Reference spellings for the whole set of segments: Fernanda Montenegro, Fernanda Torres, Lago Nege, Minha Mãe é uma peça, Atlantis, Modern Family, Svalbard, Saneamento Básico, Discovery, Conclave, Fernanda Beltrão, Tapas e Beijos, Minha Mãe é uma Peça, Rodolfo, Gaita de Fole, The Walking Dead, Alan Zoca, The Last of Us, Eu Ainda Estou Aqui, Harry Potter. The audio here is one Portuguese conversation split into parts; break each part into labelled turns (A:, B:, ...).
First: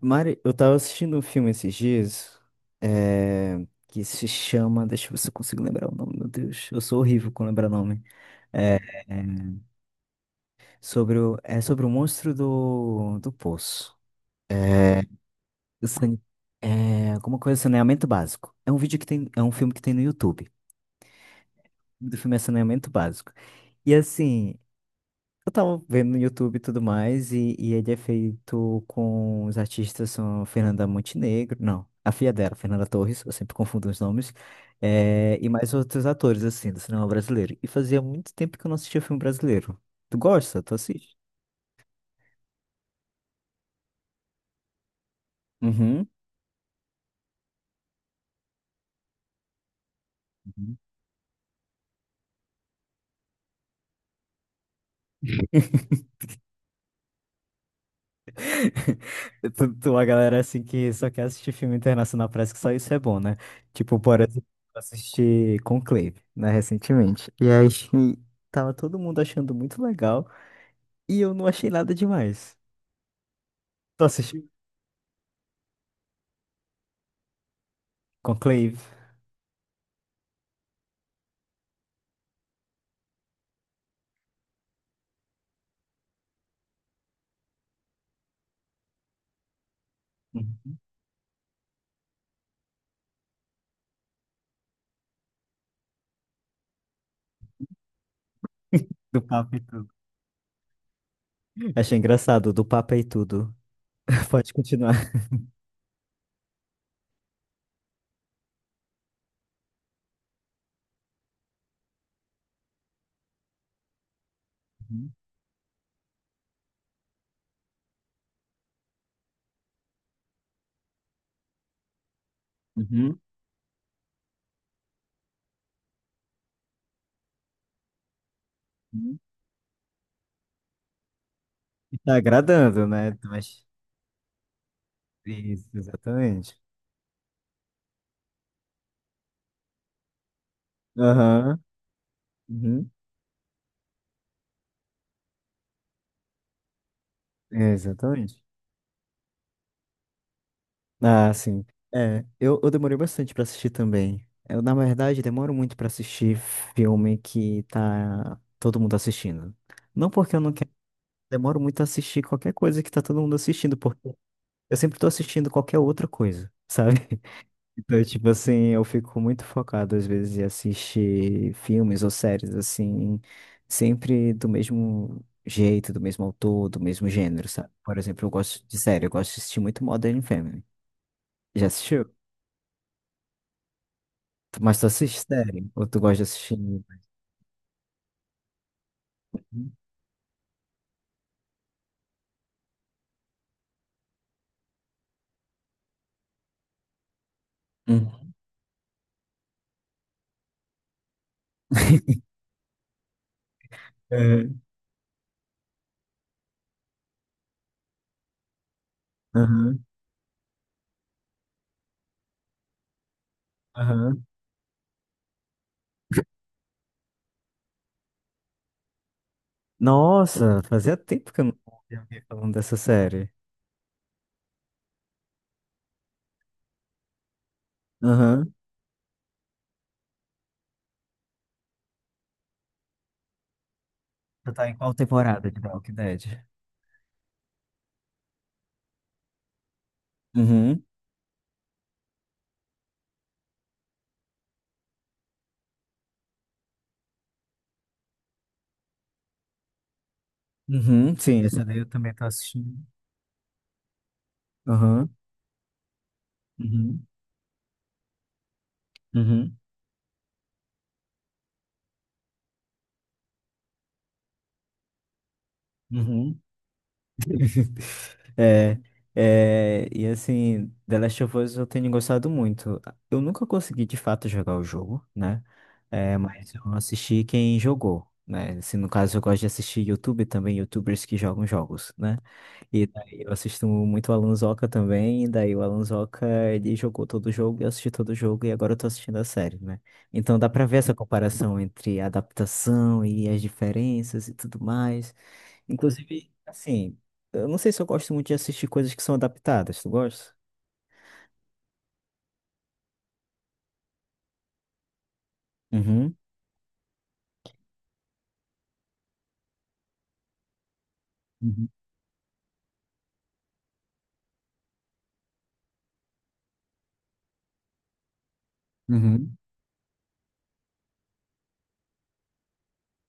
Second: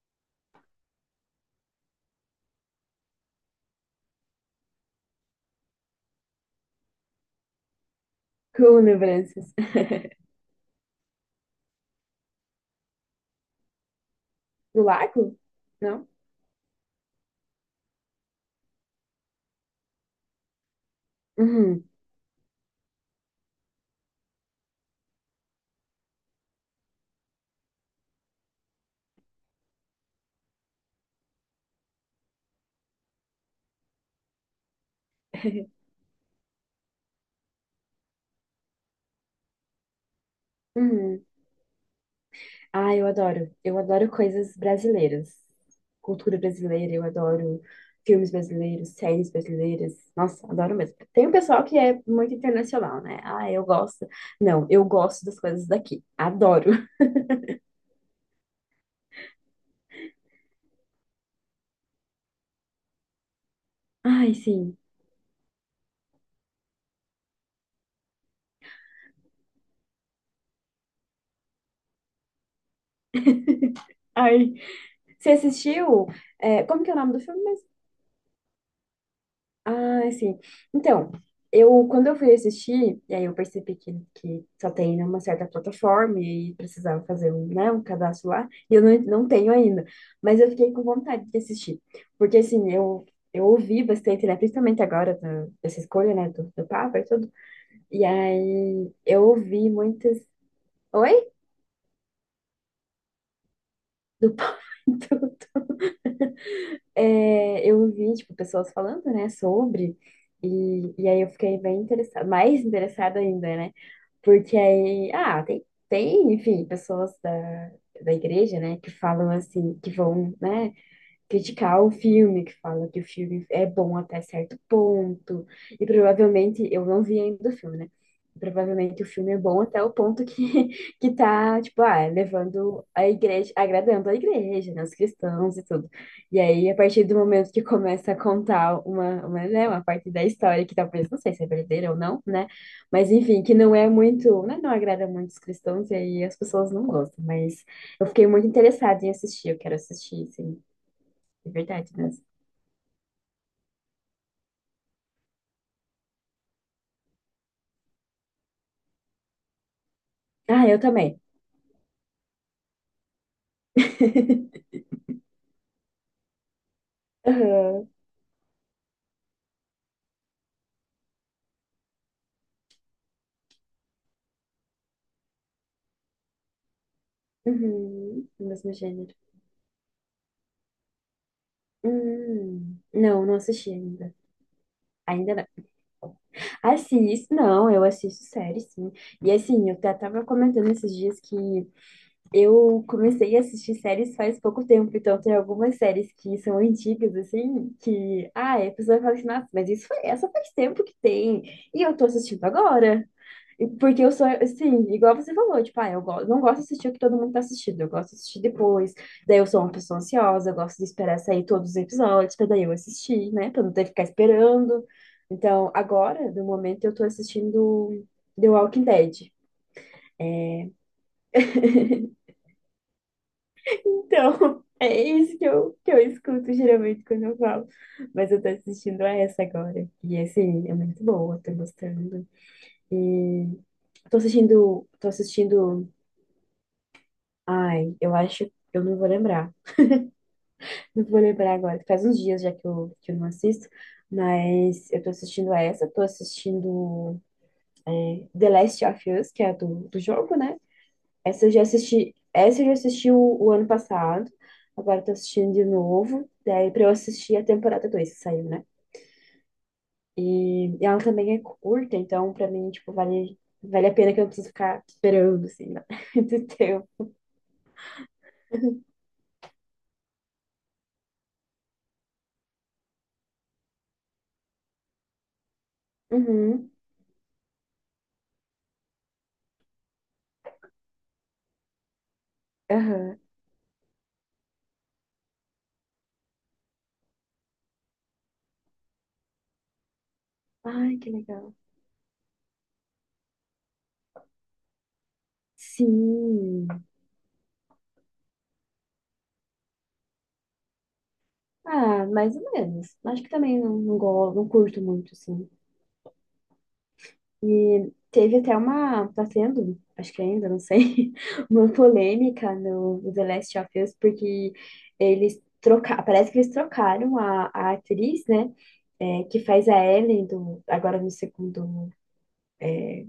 A: Mari, eu tava assistindo um filme esses dias, é, que se chama. Deixa eu ver se eu consigo lembrar o nome, meu Deus. Eu sou horrível com lembrar nome. É,
B: Com
A: é
B: lembranças.
A: é sobre o monstro do poço.
B: Do
A: É,
B: lago?
A: o
B: Não?
A: sane- alguma coisa, saneamento básico. É um vídeo que tem. É um filme que tem no YouTube.
B: Uhum.
A: O nome do filme é Saneamento Básico. E assim, eu tava vendo no YouTube e tudo mais, e ele é feito com os artistas são Fernanda Montenegro, não, a filha dela, Fernanda Torres, eu sempre confundo os nomes, e mais outros atores, assim, do cinema brasileiro. E fazia muito tempo que eu não assistia filme brasileiro. Tu gosta? Tu assiste?
B: Uhum. Ah, eu adoro. Eu adoro coisas brasileiras.
A: Uhum.
B: Cultura brasileira, eu adoro filmes brasileiros, séries brasileiras. Nossa, adoro
A: Uhum.
B: mesmo. Tem um pessoal que é muito internacional, né? Ah, eu gosto. Não, eu gosto das coisas daqui. Adoro.
A: A galera, assim, que só quer assistir filme internacional, parece que só isso é bom, né? Tipo, por
B: Ai,
A: exemplo,
B: sim.
A: eu assisti Conclave, né, recentemente. E aí, tava todo mundo achando muito legal, e eu não achei nada demais. Tu assistiu
B: Ai. Você assistiu? Como que é o nome do filme?
A: Conclave?
B: Ah, sim. Então, eu quando eu fui assistir, e aí eu percebi que só tem numa certa plataforma e precisava fazer um, né, um cadastro lá, e eu não tenho ainda. Mas eu fiquei
A: Uhum.
B: com vontade de assistir. Porque assim, eu ouvi bastante, né? Principalmente agora dessa escolha, né, do Papa e tudo. E aí
A: Do
B: eu
A: Papa e
B: ouvi
A: tudo.
B: muitas. Oi?
A: Achei engraçado, do Papa e tudo.
B: Do
A: Pode
B: Papa. E
A: continuar.
B: tudo. É, eu ouvi, tipo, pessoas falando, né, sobre. E aí eu fiquei bem interessada, mais interessada ainda, né? Porque aí,
A: Uhum.
B: ah, enfim, pessoas da igreja, né, que falam assim, que vão, né, criticar o filme, que fala que o
A: Uhum.
B: filme é bom até certo ponto, e provavelmente, eu não vi ainda o filme, né? Provavelmente o
A: Uhum.
B: filme é bom até o ponto que, que tá, tipo,
A: E
B: ah,
A: tá
B: levando
A: agradando,
B: a
A: né?
B: igreja,
A: Mas...
B: agradando a igreja, né, os cristãos e
A: isso,
B: tudo. E
A: exatamente.
B: aí, a partir do momento que começa a contar né, uma parte da história que talvez, não sei se é
A: Aham.
B: verdadeira ou não, né?
A: Uhum.
B: Mas enfim, que não é muito, né, não agrada muito os cristãos e aí as pessoas não gostam. Mas
A: É,
B: eu fiquei
A: exatamente.
B: muito interessada em assistir, eu quero assistir, sim.
A: Ah,
B: É
A: sim.
B: verdade, das...
A: É, eu demorei bastante pra assistir também. Eu, na verdade, demoro muito pra assistir filme que tá todo mundo assistindo. Não porque eu não
B: Ah,
A: quero,
B: eu também.
A: demoro muito a assistir qualquer coisa que tá todo mundo assistindo, porque eu sempre tô assistindo qualquer outra coisa, sabe?
B: Aham.
A: Então, tipo assim, eu fico muito focado às vezes em assistir filmes ou séries, assim, sempre do mesmo jeito, do mesmo autor, do mesmo gênero, sabe? Por exemplo,
B: Uhum.
A: eu
B: O
A: gosto
B: mesmo
A: de série, eu
B: gênero.
A: gosto de assistir muito Modern Family. Já assistiu?
B: Hum. Não, não assisti ainda.
A: Mas tu assiste
B: Ainda não.
A: série? Ou tu gosta de assistir?
B: Assisto, não, eu assisto série, sim. E assim, eu até tava comentando esses dias que eu comecei a assistir séries faz pouco tempo, então tem algumas séries que são antigas, assim, que,
A: Hum.
B: ah, a pessoa fala assim, nossa, mas isso foi, essa faz tempo que tem, e eu tô assistindo agora. E porque eu sou,
A: É.
B: sim, igual você falou, tipo, ah, não gosto de assistir o que todo mundo tá assistindo, eu gosto de assistir depois. Daí eu sou uma
A: Aham,
B: pessoa ansiosa, eu gosto de esperar sair todos os episódios pra daí eu assistir, né? Pra não ter que ficar
A: aham.
B: esperando. Então, agora, no momento, eu tô assistindo The Walking Dead.
A: Nossa,
B: É,
A: fazia tempo que eu não ouvia alguém falando dessa série.
B: então, é isso que eu escuto geralmente quando eu falo. Mas eu tô
A: Aham.
B: assistindo a essa agora. E assim, é muito boa, tô gostando. E
A: Tu tá em qual
B: tô
A: temporada de The
B: assistindo.
A: Walking Dead?
B: Ai, eu acho, eu não vou lembrar.
A: Uhum.
B: Não vou lembrar agora, faz uns dias já que eu não assisto, mas eu tô assistindo a essa, tô assistindo, The Last of Us, que é a do jogo, né?
A: Uhum, sim, essa daí eu também tô
B: Essa eu já
A: assistindo.
B: assisti o ano passado, agora eu
A: Aham.
B: tô assistindo de novo, daí pra eu
A: Uhum.
B: assistir a temporada 2 que saiu, né?
A: Uhum.
B: E ela também é curta, então pra mim, tipo, vale a pena que eu não preciso ficar esperando, assim, né?
A: Uhum.
B: Do tempo.
A: É, é, e assim, The Last of Us eu tenho gostado muito. Eu nunca consegui de fato jogar o jogo, né? É, mas eu
B: Uhum,
A: assisti quem jogou, né? Assim, no caso, eu gosto de assistir YouTube também, YouTubers que jogam jogos, né? E
B: aham.
A: daí eu assisto muito o Alan Zoca também, e daí o Alan Zoca, ele jogou todo o jogo, eu assisti todo o jogo, e agora eu tô assistindo a série, né? Então dá pra ver essa
B: Ai, que legal.
A: comparação entre a adaptação e as diferenças e tudo mais. Inclusive,
B: Sim.
A: assim, eu não sei se eu gosto muito de assistir coisas que são adaptadas. Tu gosta?
B: Ah, mais ou menos. Acho que também não curto muito, assim.
A: Uhum.
B: E teve até uma. Tá tendo, acho que ainda, não sei,
A: Uhum.
B: uma polêmica no The Last of Us, porque eles trocaram. Parece que eles trocaram a atriz, né? É,
A: Uhum.
B: que faz a Ellie do, agora no segundo.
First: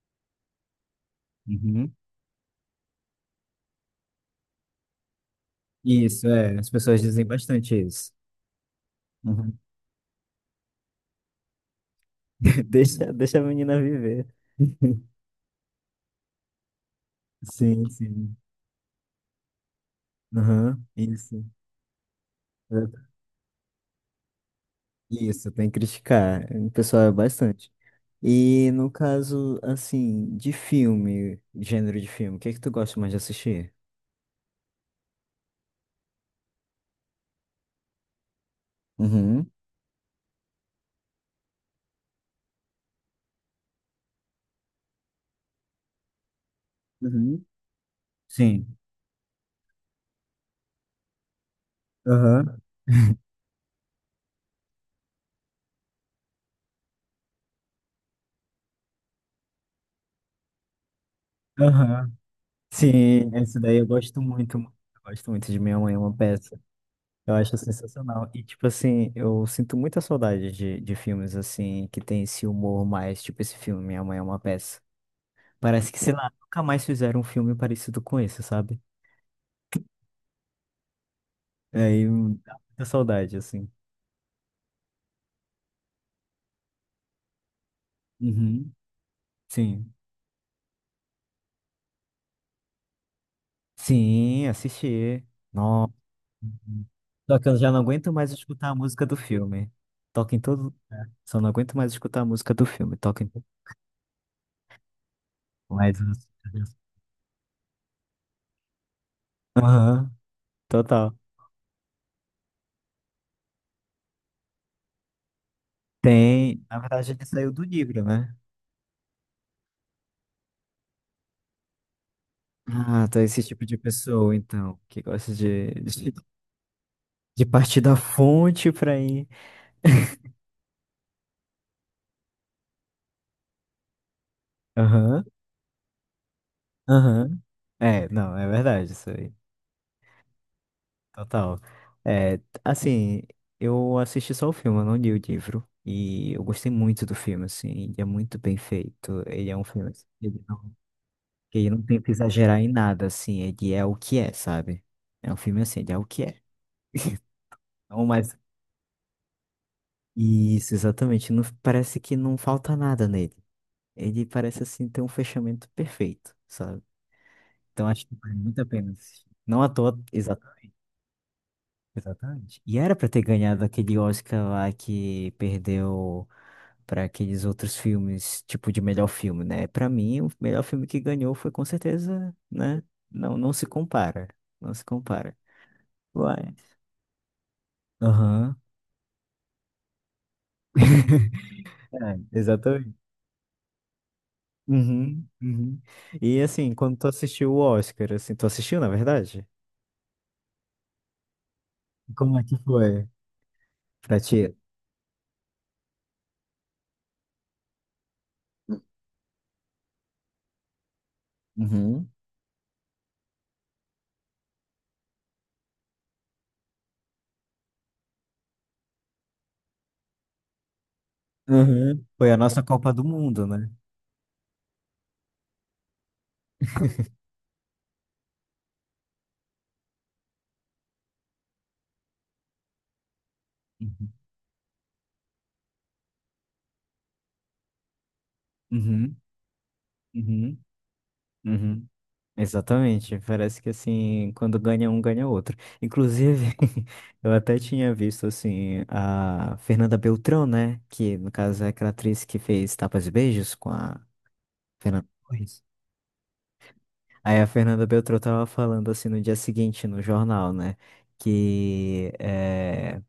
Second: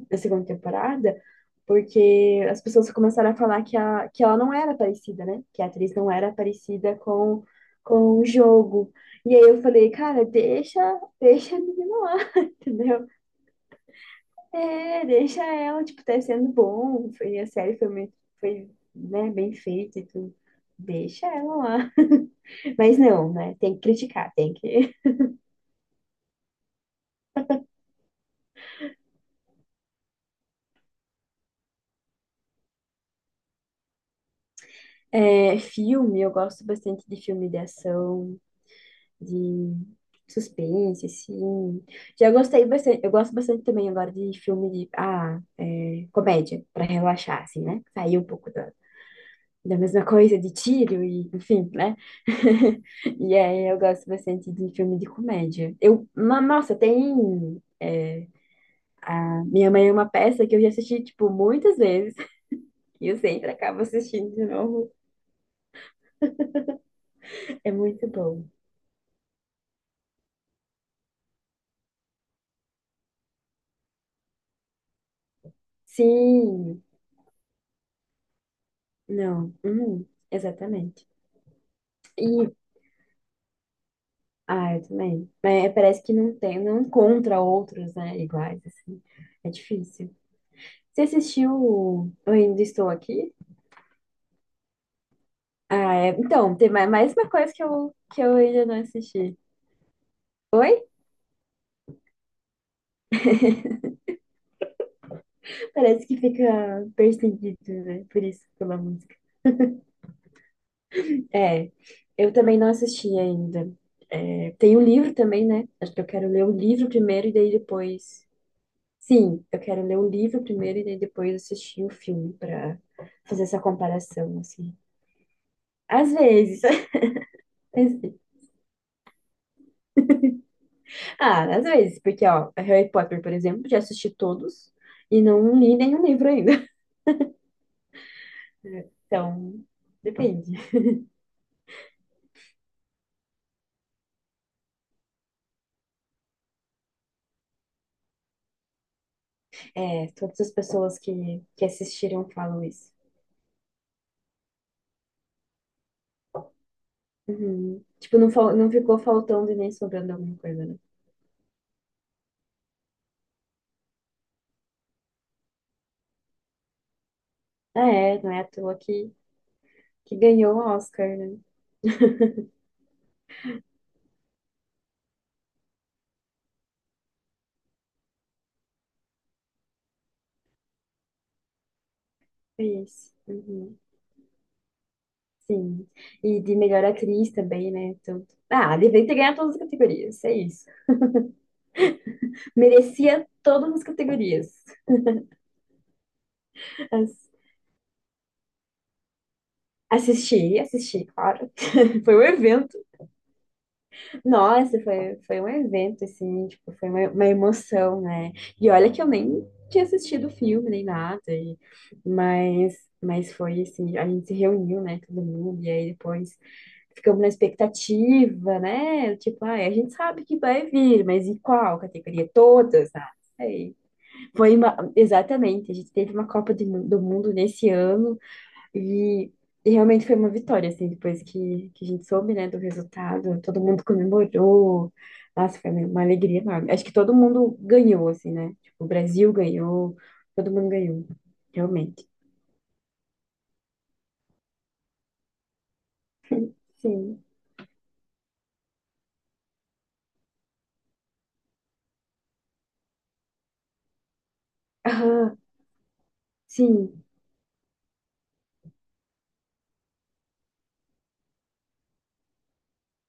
B: Da segunda temporada,
A: Uhum.
B: porque as pessoas começaram a falar que, a, que ela não era parecida, né? Que a atriz não
A: Isso,
B: era
A: é. As
B: parecida
A: pessoas dizem bastante isso.
B: com o jogo. E aí
A: Uhum.
B: eu falei, cara, deixa a menina lá, entendeu?
A: Deixa, deixa a menina viver.
B: É, deixa ela, tipo, tá sendo bom. Foi, a série
A: Sim,
B: foi muito,
A: sim.
B: foi, né, bem feita e tudo.
A: Aham,
B: Deixa
A: isso.
B: ela lá. Mas
A: É,
B: não, né? Tem que criticar, tem que.
A: isso, tem que criticar. O pessoal é bastante. E no caso, assim, de filme, gênero de filme, o que é que tu gosta mais de assistir?
B: É, filme, eu gosto bastante de filme de ação.
A: Uhum.
B: De suspense, assim. Já gostei bastante, eu gosto bastante também agora de filme de, ah, é, comédia, pra relaxar,
A: Uhum.
B: assim, né? Sair um pouco
A: Sim.
B: da mesma coisa de tiro e, enfim, né?
A: Aham.
B: E aí eu gosto bastante de filme de comédia. Nossa, tem... é, a Minha Mãe é uma Peça que eu já assisti, tipo, muitas
A: Aham.
B: vezes. E eu
A: Sim,
B: sempre
A: essa daí
B: acabo
A: eu gosto
B: assistindo de
A: muito, mano.
B: novo.
A: Eu gosto muito de Minha Mãe é uma Peça. Eu acho
B: É muito
A: sensacional. E,
B: bom.
A: tipo assim, eu sinto muita saudade de filmes, assim, que tem esse humor mais, tipo esse filme, Minha Mãe é uma Peça. Parece que, sei lá, nunca
B: Sim,
A: mais fizeram um filme parecido com esse, sabe?
B: não, uhum, exatamente.
A: Aí
B: E
A: dá muita saudade, assim.
B: ah, eu também. Mas é, parece que não tem, não encontra outros, né, iguais,
A: Uhum.
B: assim. É
A: Sim.
B: difícil. Você assistiu o Eu Ainda Estou Aqui?
A: Sim, assisti. Nossa.
B: Ah, é. Então, tem
A: Uhum.
B: mais mais uma
A: Só que
B: coisa
A: eu já não aguento
B: que
A: mais
B: eu ainda
A: escutar a
B: não
A: música do
B: assisti.
A: filme. Toca em
B: Oi?
A: todo. Só não aguento mais escutar a música do filme. Toca em todo. Mas
B: Parece que fica perseguido, né? Por isso, pela música.
A: aham, total.
B: É, eu também não assisti ainda. É, tem o livro também, né? Acho que eu quero ler o
A: Tem, na
B: livro
A: verdade, ele
B: primeiro e
A: saiu
B: daí
A: do livro,
B: depois.
A: né?
B: Sim, eu quero ler o livro primeiro e daí depois assistir o filme pra
A: Ah, tá esse
B: fazer essa
A: tipo de pessoa,
B: comparação, assim.
A: então, que gosta
B: Às vezes.
A: de partir da fonte pra ir.
B: Ah, às vezes, porque, ó, Harry Potter, por exemplo, já assisti todos e
A: Aham,
B: não li nenhum livro ainda.
A: aham. É, não, é verdade isso aí.
B: Então, depende.
A: Total. É, assim, eu assisti só o filme, eu não li o livro. E eu gostei muito do filme, assim, ele é muito bem feito. Ele é um filme assim,
B: É, todas as pessoas
A: que
B: que
A: ele não tenta
B: assistiram
A: exagerar
B: falam
A: em
B: isso.
A: nada, assim, ele é o que é, sabe? É um filme assim, ele é o que é.
B: Uhum.
A: Não
B: Tipo,
A: mais
B: não ficou faltando e nem sobrando alguma coisa,
A: Isso,
B: né?
A: exatamente. Não, parece que não falta nada nele. Ele parece assim ter um fechamento perfeito, sabe? Então
B: Ah,
A: acho que
B: é, não
A: vale
B: é à
A: muito a
B: toa
A: pena assistir. Não à toa,
B: que
A: exa-
B: ganhou o Oscar, né?
A: exatamente. E era pra ter ganhado aquele Oscar lá que perdeu pra aqueles outros filmes, tipo de melhor filme, né? Pra mim, o melhor filme que ganhou foi com certeza,
B: Foi
A: né?
B: isso.
A: Não, não se
B: Uhum.
A: compara. Não se compara.
B: Sim. E
A: Uai.
B: de melhor atriz também, né? Então,
A: Aham.
B: ah, devia ter ganhado todas as categorias, é isso.
A: É, exatamente.
B: Merecia todas as categorias.
A: Uhum, uhum. E assim, quando tu assistiu o Oscar, assim, tu assistiu, na verdade?
B: Assisti, assisti, claro. Foi um
A: Como é que
B: evento.
A: foi pra ti?
B: Nossa, foi um evento, assim, tipo, foi uma emoção, né? E olha que eu nem tinha assistido o filme, nem nada, e,
A: Uhum.
B: mas foi assim, a gente se reuniu, né, todo mundo, e aí depois ficamos na expectativa, né? Tipo, ah, a gente sabe que vai vir, mas e qual
A: Uhum.
B: categoria?
A: Foi a nossa
B: Todas,
A: Copa
B: ah,
A: do Mundo,
B: não
A: né?
B: sei. Foi uma, exatamente, a gente teve uma Copa do Mundo nesse ano, e, e realmente foi uma vitória, assim, depois que a gente soube, né, do resultado, todo mundo
A: Uhum.
B: comemorou. Nossa, foi uma alegria enorme. Acho que todo mundo ganhou, assim, né? Tipo, o
A: Uhum.
B: Brasil ganhou, todo
A: Uhum.
B: mundo ganhou,
A: Uhum.
B: realmente.
A: Exatamente. Parece que assim, quando ganha um, ganha outro. Inclusive,
B: Sim.
A: eu até tinha visto assim a Fernanda Beltrão, né? Que no caso é aquela atriz que fez Tapas e Beijos com a Fernanda
B: Aham,
A: Torres.
B: sim.
A: Aí a Fernanda Beltrão tava falando assim no dia seguinte no jornal, né? Que é...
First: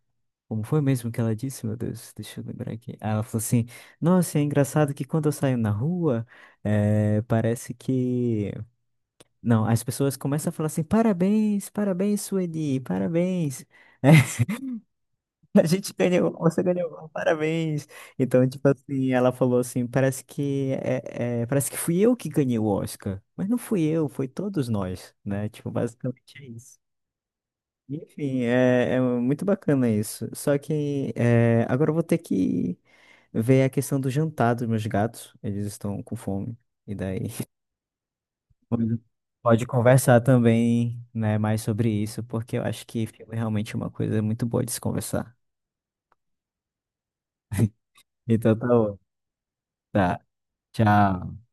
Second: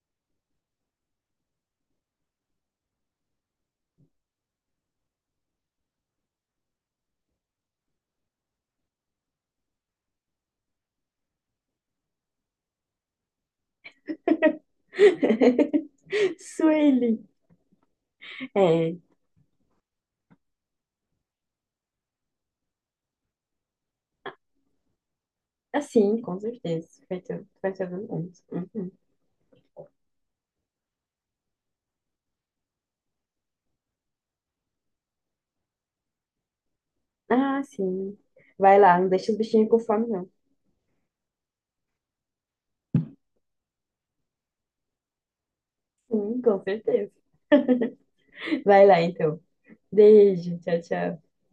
A: como foi mesmo que ela disse, meu Deus, deixa eu lembrar aqui. Ah, ela falou assim: "Nossa, é engraçado que quando eu saio na rua, parece que não, as pessoas começam a falar assim: Parabéns, parabéns, Sueli, parabéns." A gente ganhou, você ganhou,
B: Sueli.
A: parabéns. Então, tipo
B: É,
A: assim, ela falou assim, parece que parece que fui eu que ganhei o Oscar, mas não fui eu, foi todos nós, né? Tipo,
B: assim,
A: basicamente
B: com
A: é isso.
B: certeza. Vai ter todo mundo.
A: Enfim,
B: Uhum.
A: é muito bacana isso. Só que é, agora eu vou ter que ver a questão do jantar dos meus gatos. Eles estão com fome. E daí
B: Ah, sim. Vai lá,
A: pode
B: não deixa os
A: pode
B: bichinhos com fome,
A: conversar
B: não.
A: também, né, mais sobre isso, porque eu acho que filme é realmente uma coisa muito boa de se conversar.
B: Sim, com certeza.
A: Então tá
B: Vai
A: bom.
B: lá, então.
A: Tá.
B: Beijo, tchau, tchau.
A: Tchau.